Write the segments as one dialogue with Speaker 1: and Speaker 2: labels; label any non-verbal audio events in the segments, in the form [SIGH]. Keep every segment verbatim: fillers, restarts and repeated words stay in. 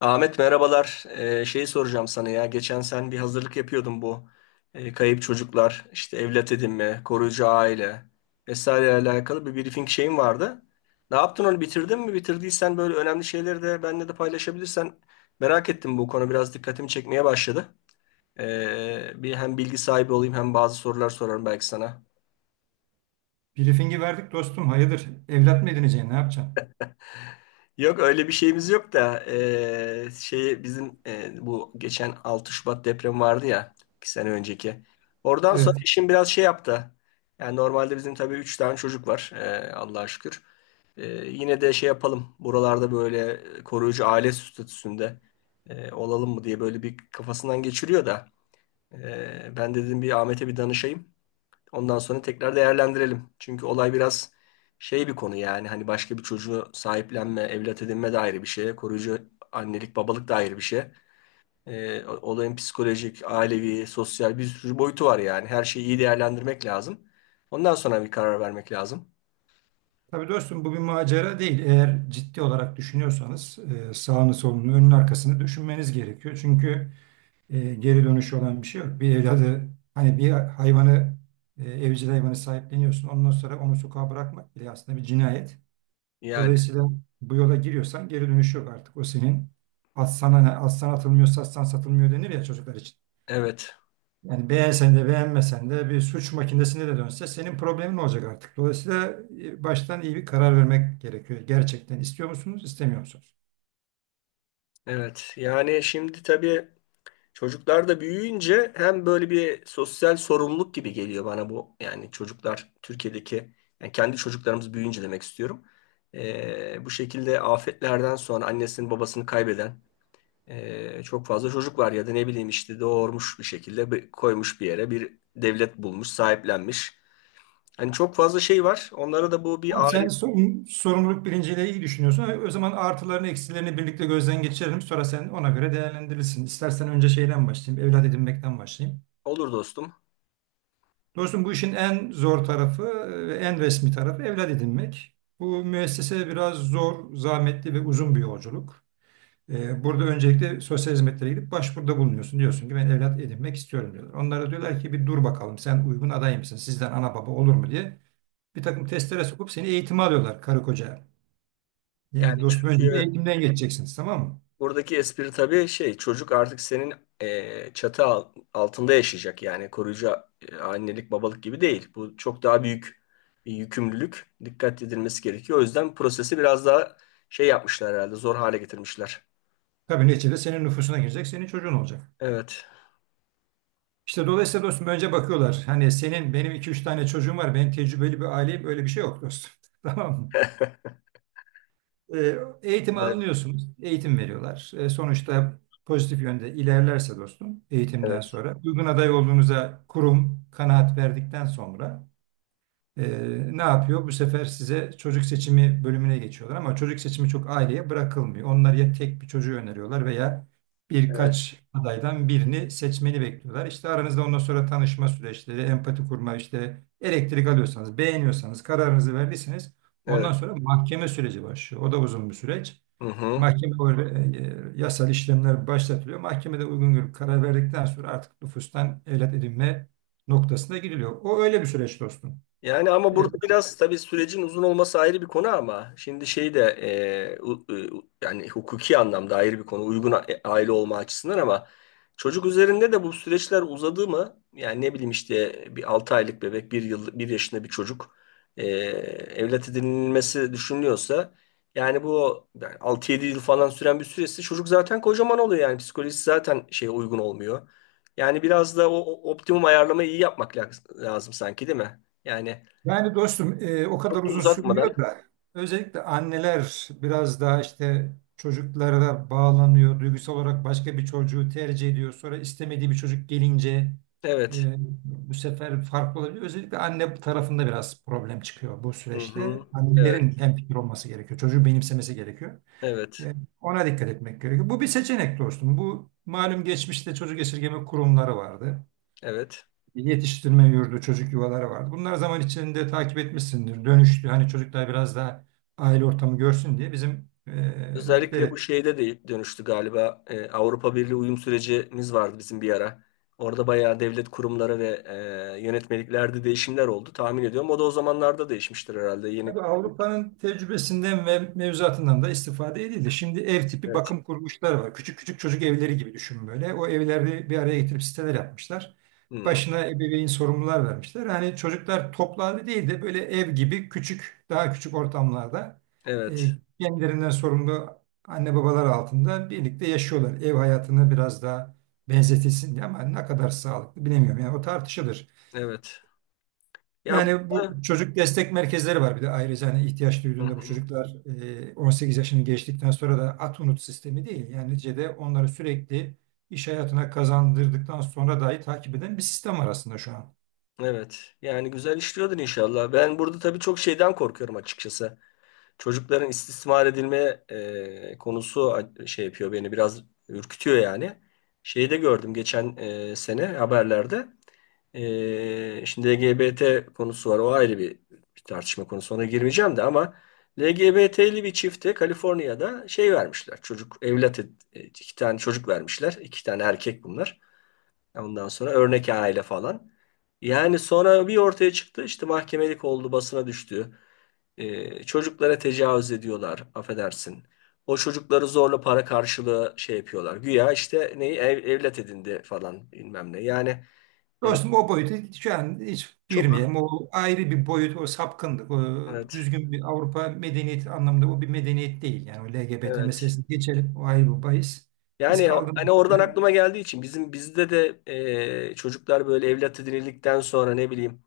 Speaker 1: Ahmet merhabalar. Ee, şeyi soracağım sana ya. Geçen sen bir hazırlık yapıyordun, bu e, kayıp çocuklar, işte evlat edinme, koruyucu aile vesaire alakalı bir briefing şeyin vardı. Ne yaptın, onu bitirdin mi? Bitirdiysen böyle önemli şeyleri de benimle de paylaşabilirsen, merak ettim. Bu konu biraz dikkatimi çekmeye başladı. Ee, bir hem bilgi sahibi olayım hem bazı sorular sorarım belki sana.
Speaker 2: Briefing'i verdik dostum. Hayırdır? Evlat mı edineceksin? Ne yapacaksın?
Speaker 1: Yok öyle bir şeyimiz yok da eee, şey bizim, eee, bu geçen altı Şubat depremi vardı ya, iki sene önceki. Oradan sonra
Speaker 2: Evet.
Speaker 1: işim biraz şey yaptı. Yani normalde bizim tabii üç tane çocuk var, eee, Allah'a şükür. Eee, yine de şey yapalım buralarda, böyle koruyucu aile statüsünde eee, olalım mı diye böyle bir kafasından geçiriyor da eee, ben dedim bir Ahmet'e bir danışayım. Ondan sonra tekrar değerlendirelim. Çünkü olay biraz şey bir konu, yani hani başka bir çocuğu sahiplenme, evlat edinme de ayrı bir şey. Koruyucu annelik, babalık da ayrı bir şey. Ee, olayın psikolojik, ailevi, sosyal bir sürü boyutu var yani. Her şeyi iyi değerlendirmek lazım. Ondan sonra bir karar vermek lazım.
Speaker 2: Tabii dostum bu bir macera değil. Eğer ciddi olarak düşünüyorsanız e, sağını solunu önünü arkasını düşünmeniz gerekiyor. Çünkü e, geri dönüşü olan bir şey yok. Bir evladı hani bir hayvanı e, evcil hayvanı sahipleniyorsun. Ondan sonra onu sokağa bırakmak bile aslında bir cinayet.
Speaker 1: Yani
Speaker 2: Dolayısıyla bu yola giriyorsan geri dönüşü yok artık. O senin atsan, hani atsan atılmıyor satsan satılmıyor denir ya çocuklar için.
Speaker 1: evet,
Speaker 2: Yani beğensen de beğenmesen de bir suç makinesine de dönse senin problemin olacak artık. Dolayısıyla e, baştan iyi bir karar vermek gerekiyor. Gerçekten istiyor musunuz, istemiyor musunuz?
Speaker 1: evet. Yani şimdi tabii çocuklar da büyüyünce hem böyle bir sosyal sorumluluk gibi geliyor bana bu. Yani çocuklar Türkiye'deki, yani kendi çocuklarımız büyüyünce demek istiyorum. Ee, bu şekilde afetlerden sonra annesini babasını kaybeden ee, çok fazla çocuk var, ya da ne bileyim işte doğurmuş bir şekilde bir- koymuş bir yere, bir devlet bulmuş sahiplenmiş. Hani çok fazla şey var. Onlara da bu
Speaker 2: Abi
Speaker 1: bir ağrı
Speaker 2: sen sorun- sorumluluk bilinciyle iyi düşünüyorsun. O zaman artılarını eksilerini birlikte gözden geçirelim. Sonra sen ona göre değerlendirirsin. İstersen önce şeyden başlayayım, evlat edinmekten başlayayım.
Speaker 1: olur dostum.
Speaker 2: Dostum bu işin en zor tarafı e, ve en resmi tarafı evlat edinmek. Bu müessese biraz zor, zahmetli ve uzun bir yolculuk. Ee, Burada öncelikle sosyal hizmetlere gidip başvuruda bulunuyorsun. Diyorsun ki ben evlat edinmek istiyorum diyorlar. Onlara diyorlar ki bir dur bakalım sen uygun aday mısın? Sizden ana baba olur mu diye bir takım testlere sokup seni eğitime alıyorlar karı koca. Yani
Speaker 1: Yani
Speaker 2: dostum önce bir
Speaker 1: çünkü
Speaker 2: eğitimden geçeceksiniz tamam mı?
Speaker 1: buradaki espri tabii şey, çocuk artık senin e, çatı al- altında yaşayacak, yani koruyucu e, annelik babalık gibi değil. Bu çok daha büyük bir yükümlülük, dikkat edilmesi gerekiyor. O yüzden prosesi biraz daha şey yapmışlar herhalde, zor hale getirmişler.
Speaker 2: Tabii neticede senin nüfusuna girecek, senin çocuğun olacak.
Speaker 1: Evet.
Speaker 2: İşte dolayısıyla dostum önce bakıyorlar. Hani senin benim iki üç tane çocuğum var. Ben tecrübeli bir aileyim. Öyle bir şey yok dostum. [LAUGHS] Tamam mı? E, eğitimi
Speaker 1: Evet.
Speaker 2: alınıyorsunuz. Eğitim veriyorlar. E, sonuçta pozitif yönde ilerlerse dostum eğitimden
Speaker 1: Evet.
Speaker 2: sonra uygun aday olduğunuza kurum kanaat verdikten sonra ee, ne yapıyor? Bu sefer size çocuk seçimi bölümüne geçiyorlar ama çocuk seçimi çok aileye bırakılmıyor. Onlar ya tek bir çocuğu öneriyorlar veya
Speaker 1: Evet.
Speaker 2: birkaç adaydan birini seçmeni bekliyorlar. İşte aranızda ondan sonra tanışma süreçleri, empati kurma, işte elektrik alıyorsanız, beğeniyorsanız, kararınızı verdiyseniz
Speaker 1: Evet.
Speaker 2: ondan sonra mahkeme süreci başlıyor. O da uzun bir süreç.
Speaker 1: Hı hı.
Speaker 2: Mahkeme e, e, yasal işlemler başlatılıyor. Mahkemede uygun görüp karar verdikten sonra artık nüfustan evlat edinme noktasına gidiliyor. O öyle bir süreç dostum.
Speaker 1: Yani ama burada biraz tabii sürecin uzun olması ayrı bir konu, ama şimdi şey de e, u- u- yani hukuki anlamda ayrı bir konu, uygun a- e, aile olma açısından, ama çocuk üzerinde de bu süreçler uzadı mı, yani ne bileyim işte bir altı aylık bebek, bir yıl, bir yaşında bir çocuk e, evlat edinilmesi düşünülüyorsa, yani bu yani altı yedi yıl falan süren bir süresi, çocuk zaten kocaman oluyor, yani psikolojisi zaten şeye uygun olmuyor. Yani biraz da o o optimum ayarlamayı iyi yapmak la- lazım sanki, değil mi? Yani
Speaker 2: Yani dostum e, o kadar
Speaker 1: çok da
Speaker 2: uzun
Speaker 1: uzatmadan.
Speaker 2: sürmüyor da özellikle anneler biraz daha işte çocuklara bağlanıyor. Duygusal olarak başka bir çocuğu tercih ediyor. Sonra istemediği bir çocuk gelince
Speaker 1: Evet.
Speaker 2: e, bu sefer farklı olabiliyor. Özellikle anne tarafında biraz problem çıkıyor bu
Speaker 1: Hı
Speaker 2: süreçte.
Speaker 1: hı.
Speaker 2: Annelerin
Speaker 1: Evet.
Speaker 2: hemfikir olması gerekiyor. Çocuğu benimsemesi gerekiyor.
Speaker 1: Evet.
Speaker 2: E, ona dikkat etmek gerekiyor. Bu bir seçenek dostum. Bu malum geçmişte çocuk esirgeme kurumları vardı
Speaker 1: Evet.
Speaker 2: yetiştirme yurdu, çocuk yuvaları vardı. Bunlar zaman içinde takip etmişsindir. Dönüştü. Hani çocuklar biraz daha aile ortamı görsün diye bizim
Speaker 1: Özellikle bu
Speaker 2: e,
Speaker 1: şeyde de dönüştü galiba. Ee, Avrupa Birliği uyum sürecimiz vardı bizim bir ara. Orada bayağı devlet kurumları ve e, yönetmeliklerde değişimler oldu tahmin ediyorum. O da o zamanlarda değişmiştir herhalde. Yeni.
Speaker 2: Tabii Avrupa'nın tecrübesinden ve mevzuatından da istifade edildi. Şimdi ev tipi
Speaker 1: Evet.
Speaker 2: bakım kuruluşları var. Küçük küçük çocuk evleri gibi düşün böyle. O evleri bir araya getirip siteler yapmışlar.
Speaker 1: Hı.
Speaker 2: Başına ebeveyn sorumlular vermişler. Hani çocuklar toplu halde değil de böyle ev gibi küçük, daha küçük ortamlarda e,
Speaker 1: Evet.
Speaker 2: kendilerinden sorumlu anne babalar altında birlikte yaşıyorlar. Ev hayatını biraz daha benzetilsin diye ama ne kadar sağlıklı bilemiyorum. Yani o tartışılır.
Speaker 1: Evet. Ya
Speaker 2: Yani bu
Speaker 1: burada.
Speaker 2: çocuk destek merkezleri var bir de ayrıca hani ihtiyaç
Speaker 1: Hı
Speaker 2: duyduğunda bu
Speaker 1: hı.
Speaker 2: çocuklar e, on sekiz yaşını geçtikten sonra da at unut sistemi değil. Yani neticede onları sürekli iş hayatına kazandırdıktan sonra dahi takip eden bir sistem var aslında şu an.
Speaker 1: Evet. Yani güzel işliyordur inşallah. Ben burada tabii çok şeyden korkuyorum açıkçası. Çocukların istismar edilme e, konusu a- şey yapıyor beni, biraz ürkütüyor yani. Şeyi de gördüm geçen e, sene haberlerde. E, şimdi L G B T konusu var, o ayrı bir, bir tartışma konusu, ona girmeyeceğim de, ama L G B T'li bir çifte Kaliforniya'da şey vermişler. Çocuk evlat ed- e, iki tane çocuk vermişler. İki tane erkek bunlar. Ondan sonra örnek aile falan. Yani sonra bir ortaya çıktı, işte mahkemelik oldu, basına düştü. E, çocuklara tecavüz ediyorlar, affedersin. O çocukları zorla para karşılığı şey yapıyorlar. Güya işte neyi ev- evlat edindi falan bilmem ne. Yani e,
Speaker 2: Dostum o boyutu şu an hiç
Speaker 1: çok.
Speaker 2: girmeyelim. O ayrı bir boyut, o sapkınlık. O
Speaker 1: Evet,
Speaker 2: düzgün bir Avrupa medeniyeti anlamında o bir medeniyet değil. Yani o L G B T
Speaker 1: evet.
Speaker 2: meselesini geçelim. O ayrı bir bahis. Biz
Speaker 1: Yani
Speaker 2: kaldığımız
Speaker 1: hani oradan
Speaker 2: yerden-
Speaker 1: aklıma geldiği için bizim bizde de e, çocuklar böyle evlat edinildikten sonra ne bileyim.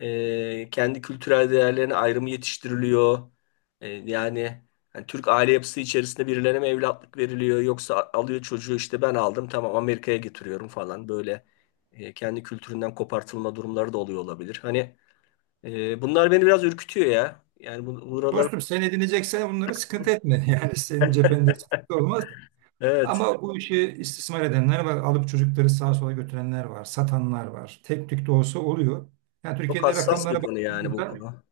Speaker 1: E, kendi kültürel değerlerine ayrımı yetiştiriliyor. E, yani hani Türk aile yapısı içerisinde birilerine mi evlatlık veriliyor, yoksa a- alıyor çocuğu işte ben aldım tamam Amerika'ya getiriyorum falan, böyle e, kendi kültüründen kopartılma durumları da oluyor olabilir. Hani e, bunlar beni biraz ürkütüyor ya. Yani bu, buralar,
Speaker 2: Dostum sen edineceksen bunları sıkıntı etme. [LAUGHS] Yani senin cephende sıkıntı olmaz.
Speaker 1: evet,
Speaker 2: Ama bu işi istismar edenler var. Alıp çocukları sağa sola götürenler var. Satanlar var. Tek tük de olsa oluyor. Yani
Speaker 1: çok
Speaker 2: Türkiye'de
Speaker 1: hassas bir
Speaker 2: rakamlara
Speaker 1: konu yani bu
Speaker 2: baktığımızda
Speaker 1: konu.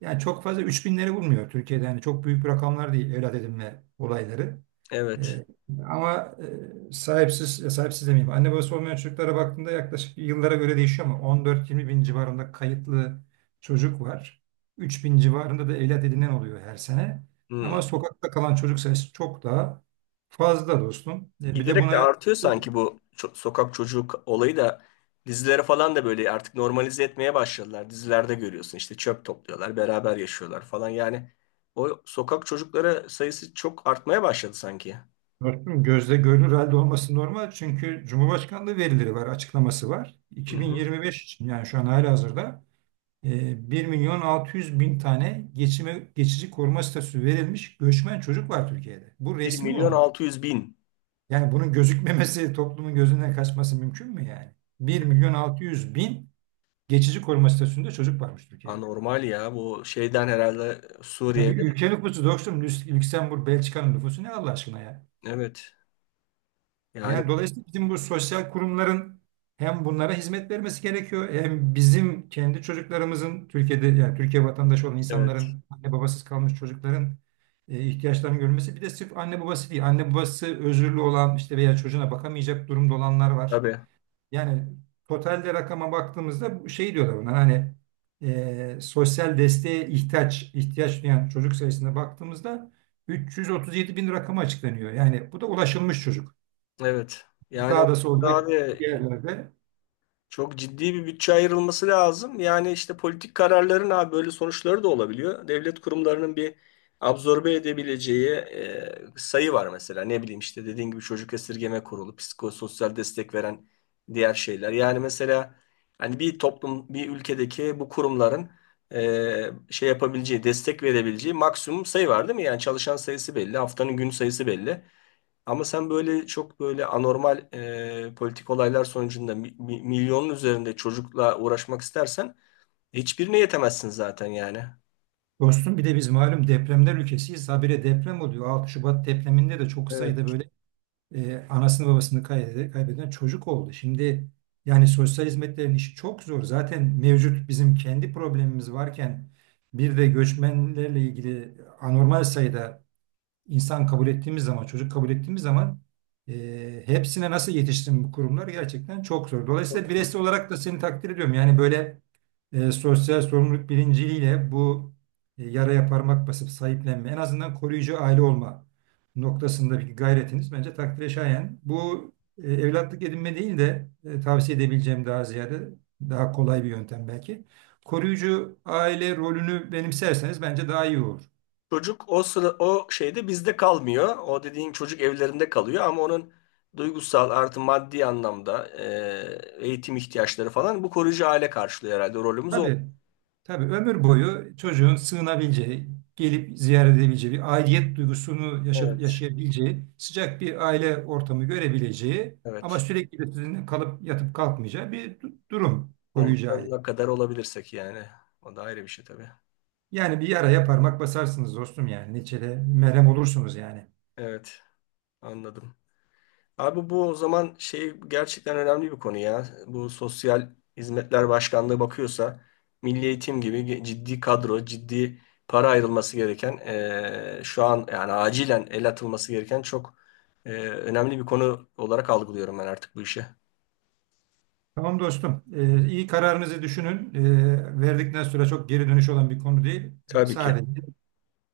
Speaker 2: yani çok fazla üç binleri bulmuyor Türkiye'de. Yani çok büyük rakamlar değil evlat edinme olayları.
Speaker 1: Evet.
Speaker 2: Ee, ama e, sahipsiz, e, sahipsiz demeyeyim. Anne babası olmayan çocuklara baktığında yaklaşık yıllara göre değişiyor ama on dört yirmi bin civarında kayıtlı çocuk var. üç bin civarında da evlat edinen oluyor her sene. Ama
Speaker 1: Hmm.
Speaker 2: sokakta kalan çocuk sayısı çok daha fazla dostum. E, bir de
Speaker 1: Giderek de
Speaker 2: buna
Speaker 1: artıyor sanki bu ço- sokak çocuk olayı da, dizilere falan da böyle artık normalize etmeye başladılar. Dizilerde görüyorsun işte, çöp topluyorlar, beraber yaşıyorlar falan. Yani o sokak çocukları sayısı çok artmaya başladı sanki.
Speaker 2: dostum gözle görünür halde olması normal. Çünkü Cumhurbaşkanlığı verileri var, açıklaması var.
Speaker 1: Hı hı.
Speaker 2: iki bin yirmi beş için yani şu an halihazırda e, bir milyon altı yüz bin tane geçime, geçici koruma statüsü verilmiş göçmen çocuk var Türkiye'de. Bu
Speaker 1: bir
Speaker 2: resmi
Speaker 1: milyon
Speaker 2: olan.
Speaker 1: altı yüz bin.
Speaker 2: Yani bunun gözükmemesi, [LAUGHS] toplumun gözünden kaçması mümkün mü yani? bir milyon altı yüz bin geçici koruma statüsünde çocuk varmış Türkiye'de.
Speaker 1: Anormal ya, bu şeyden herhalde,
Speaker 2: Ya
Speaker 1: Suriye.
Speaker 2: bir ülke nüfusu dostum, Lüks- Lüksemburg, Belçika'nın nüfusu ne Allah aşkına ya?
Speaker 1: Evet. Yani
Speaker 2: Yani dolayısıyla bizim bu sosyal kurumların hem bunlara hizmet vermesi gerekiyor hem bizim kendi çocuklarımızın Türkiye'de yani Türkiye vatandaşı olan
Speaker 1: evet.
Speaker 2: insanların anne babasız kalmış çocukların e, ihtiyaçlarını görmesi bir de sırf anne babası değil anne babası özürlü olan işte veya çocuğuna bakamayacak durumda olanlar var.
Speaker 1: Tabii.
Speaker 2: Yani totalde rakama baktığımızda bu şey diyorlar bunlar hani e, sosyal desteğe ihtiyaç ihtiyaç duyan çocuk sayısına baktığımızda üç yüz otuz yedi bin rakamı açıklanıyor. Yani bu da ulaşılmış çocuk.
Speaker 1: Evet. Yani o,
Speaker 2: Sağda solda bir
Speaker 1: abi,
Speaker 2: yerlerde.
Speaker 1: çok ciddi bir bütçe ayrılması lazım. Yani işte politik kararların abi böyle sonuçları da olabiliyor. Devlet kurumlarının bir absorbe edebileceği e, sayı var mesela. Ne bileyim işte dediğin gibi çocuk esirgeme kurulu, psikososyal destek veren diğer şeyler. Yani mesela hani bir toplum, bir ülkedeki bu kurumların e, şey yapabileceği, destek verebileceği maksimum sayı var değil mi? Yani çalışan sayısı belli, haftanın gün sayısı belli. Ama sen böyle çok böyle anormal e, politik olaylar sonucunda mi- mi- milyonun üzerinde çocukla uğraşmak istersen hiçbirine yetemezsin zaten yani.
Speaker 2: Dostum bir de biz malum depremler ülkesiyiz. Habire deprem oluyor. altı Şubat depreminde de çok
Speaker 1: Evet.
Speaker 2: sayıda böyle e, anasını babasını kaybeden, kaybeden çocuk oldu. Şimdi yani sosyal hizmetlerin işi çok zor. Zaten mevcut bizim kendi problemimiz varken bir de göçmenlerle ilgili anormal sayıda insan kabul ettiğimiz zaman, çocuk kabul ettiğimiz zaman e, hepsine nasıl yetişsin bu kurumlar gerçekten çok zor. Dolayısıyla bireysel olarak da seni takdir ediyorum. Yani böyle e, sosyal sorumluluk bilinciyle bu e, yaraya parmak basıp sahiplenme, en azından koruyucu aile olma noktasındaki gayretiniz bence takdire şayan. Bu e, evlatlık edinme değil de e, tavsiye edebileceğim daha ziyade daha kolay bir yöntem belki. Koruyucu aile rolünü benimserseniz bence daha iyi olur.
Speaker 1: Çocuk o sıra o şeyde bizde kalmıyor. O dediğin çocuk evlerinde kalıyor, ama onun duygusal artı maddi anlamda e, eğitim ihtiyaçları falan, bu koruyucu aile karşılıyor herhalde. Rolümüz o.
Speaker 2: Tabii, tabii ömür boyu çocuğun sığınabileceği, gelip ziyaret edebileceği, bir aidiyet duygusunu yaşa-
Speaker 1: Evet.
Speaker 2: yaşayabileceği, sıcak bir aile ortamı görebileceği ama
Speaker 1: Evet.
Speaker 2: sürekli de sizinle kalıp yatıp kalkmayacağı bir du- durum koruyucu
Speaker 1: Ondan
Speaker 2: aile.
Speaker 1: ne kadar olabilirsek yani. O da ayrı bir şey tabii.
Speaker 2: Yani bir yaraya parmak basarsınız dostum yani. Neçede merhem olursunuz yani.
Speaker 1: Evet. Anladım. Abi bu o zaman şey, gerçekten önemli bir konu ya. Bu Sosyal Hizmetler Başkanlığı bakıyorsa, Milli Eğitim gibi ge- ciddi kadro, ciddi para ayrılması gereken, eee, şu an yani acilen el atılması gereken çok eee, önemli bir konu olarak algılıyorum ben artık bu işi.
Speaker 2: Tamam dostum. Ee, iyi kararınızı düşünün. Ee, verdikten sonra çok geri dönüş olan bir konu değil. Ee,
Speaker 1: Tabii ki.
Speaker 2: sadece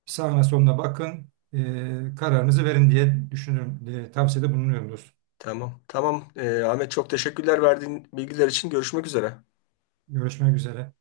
Speaker 2: Sağına soluna bakın, e, kararınızı verin diye düşünüyorum, diye tavsiyede bulunuyoruz.
Speaker 1: Tamam. Tamam. Eee, Ahmet çok teşekkürler verdiğin bilgiler için. Görüşmek üzere.
Speaker 2: Görüşmek üzere.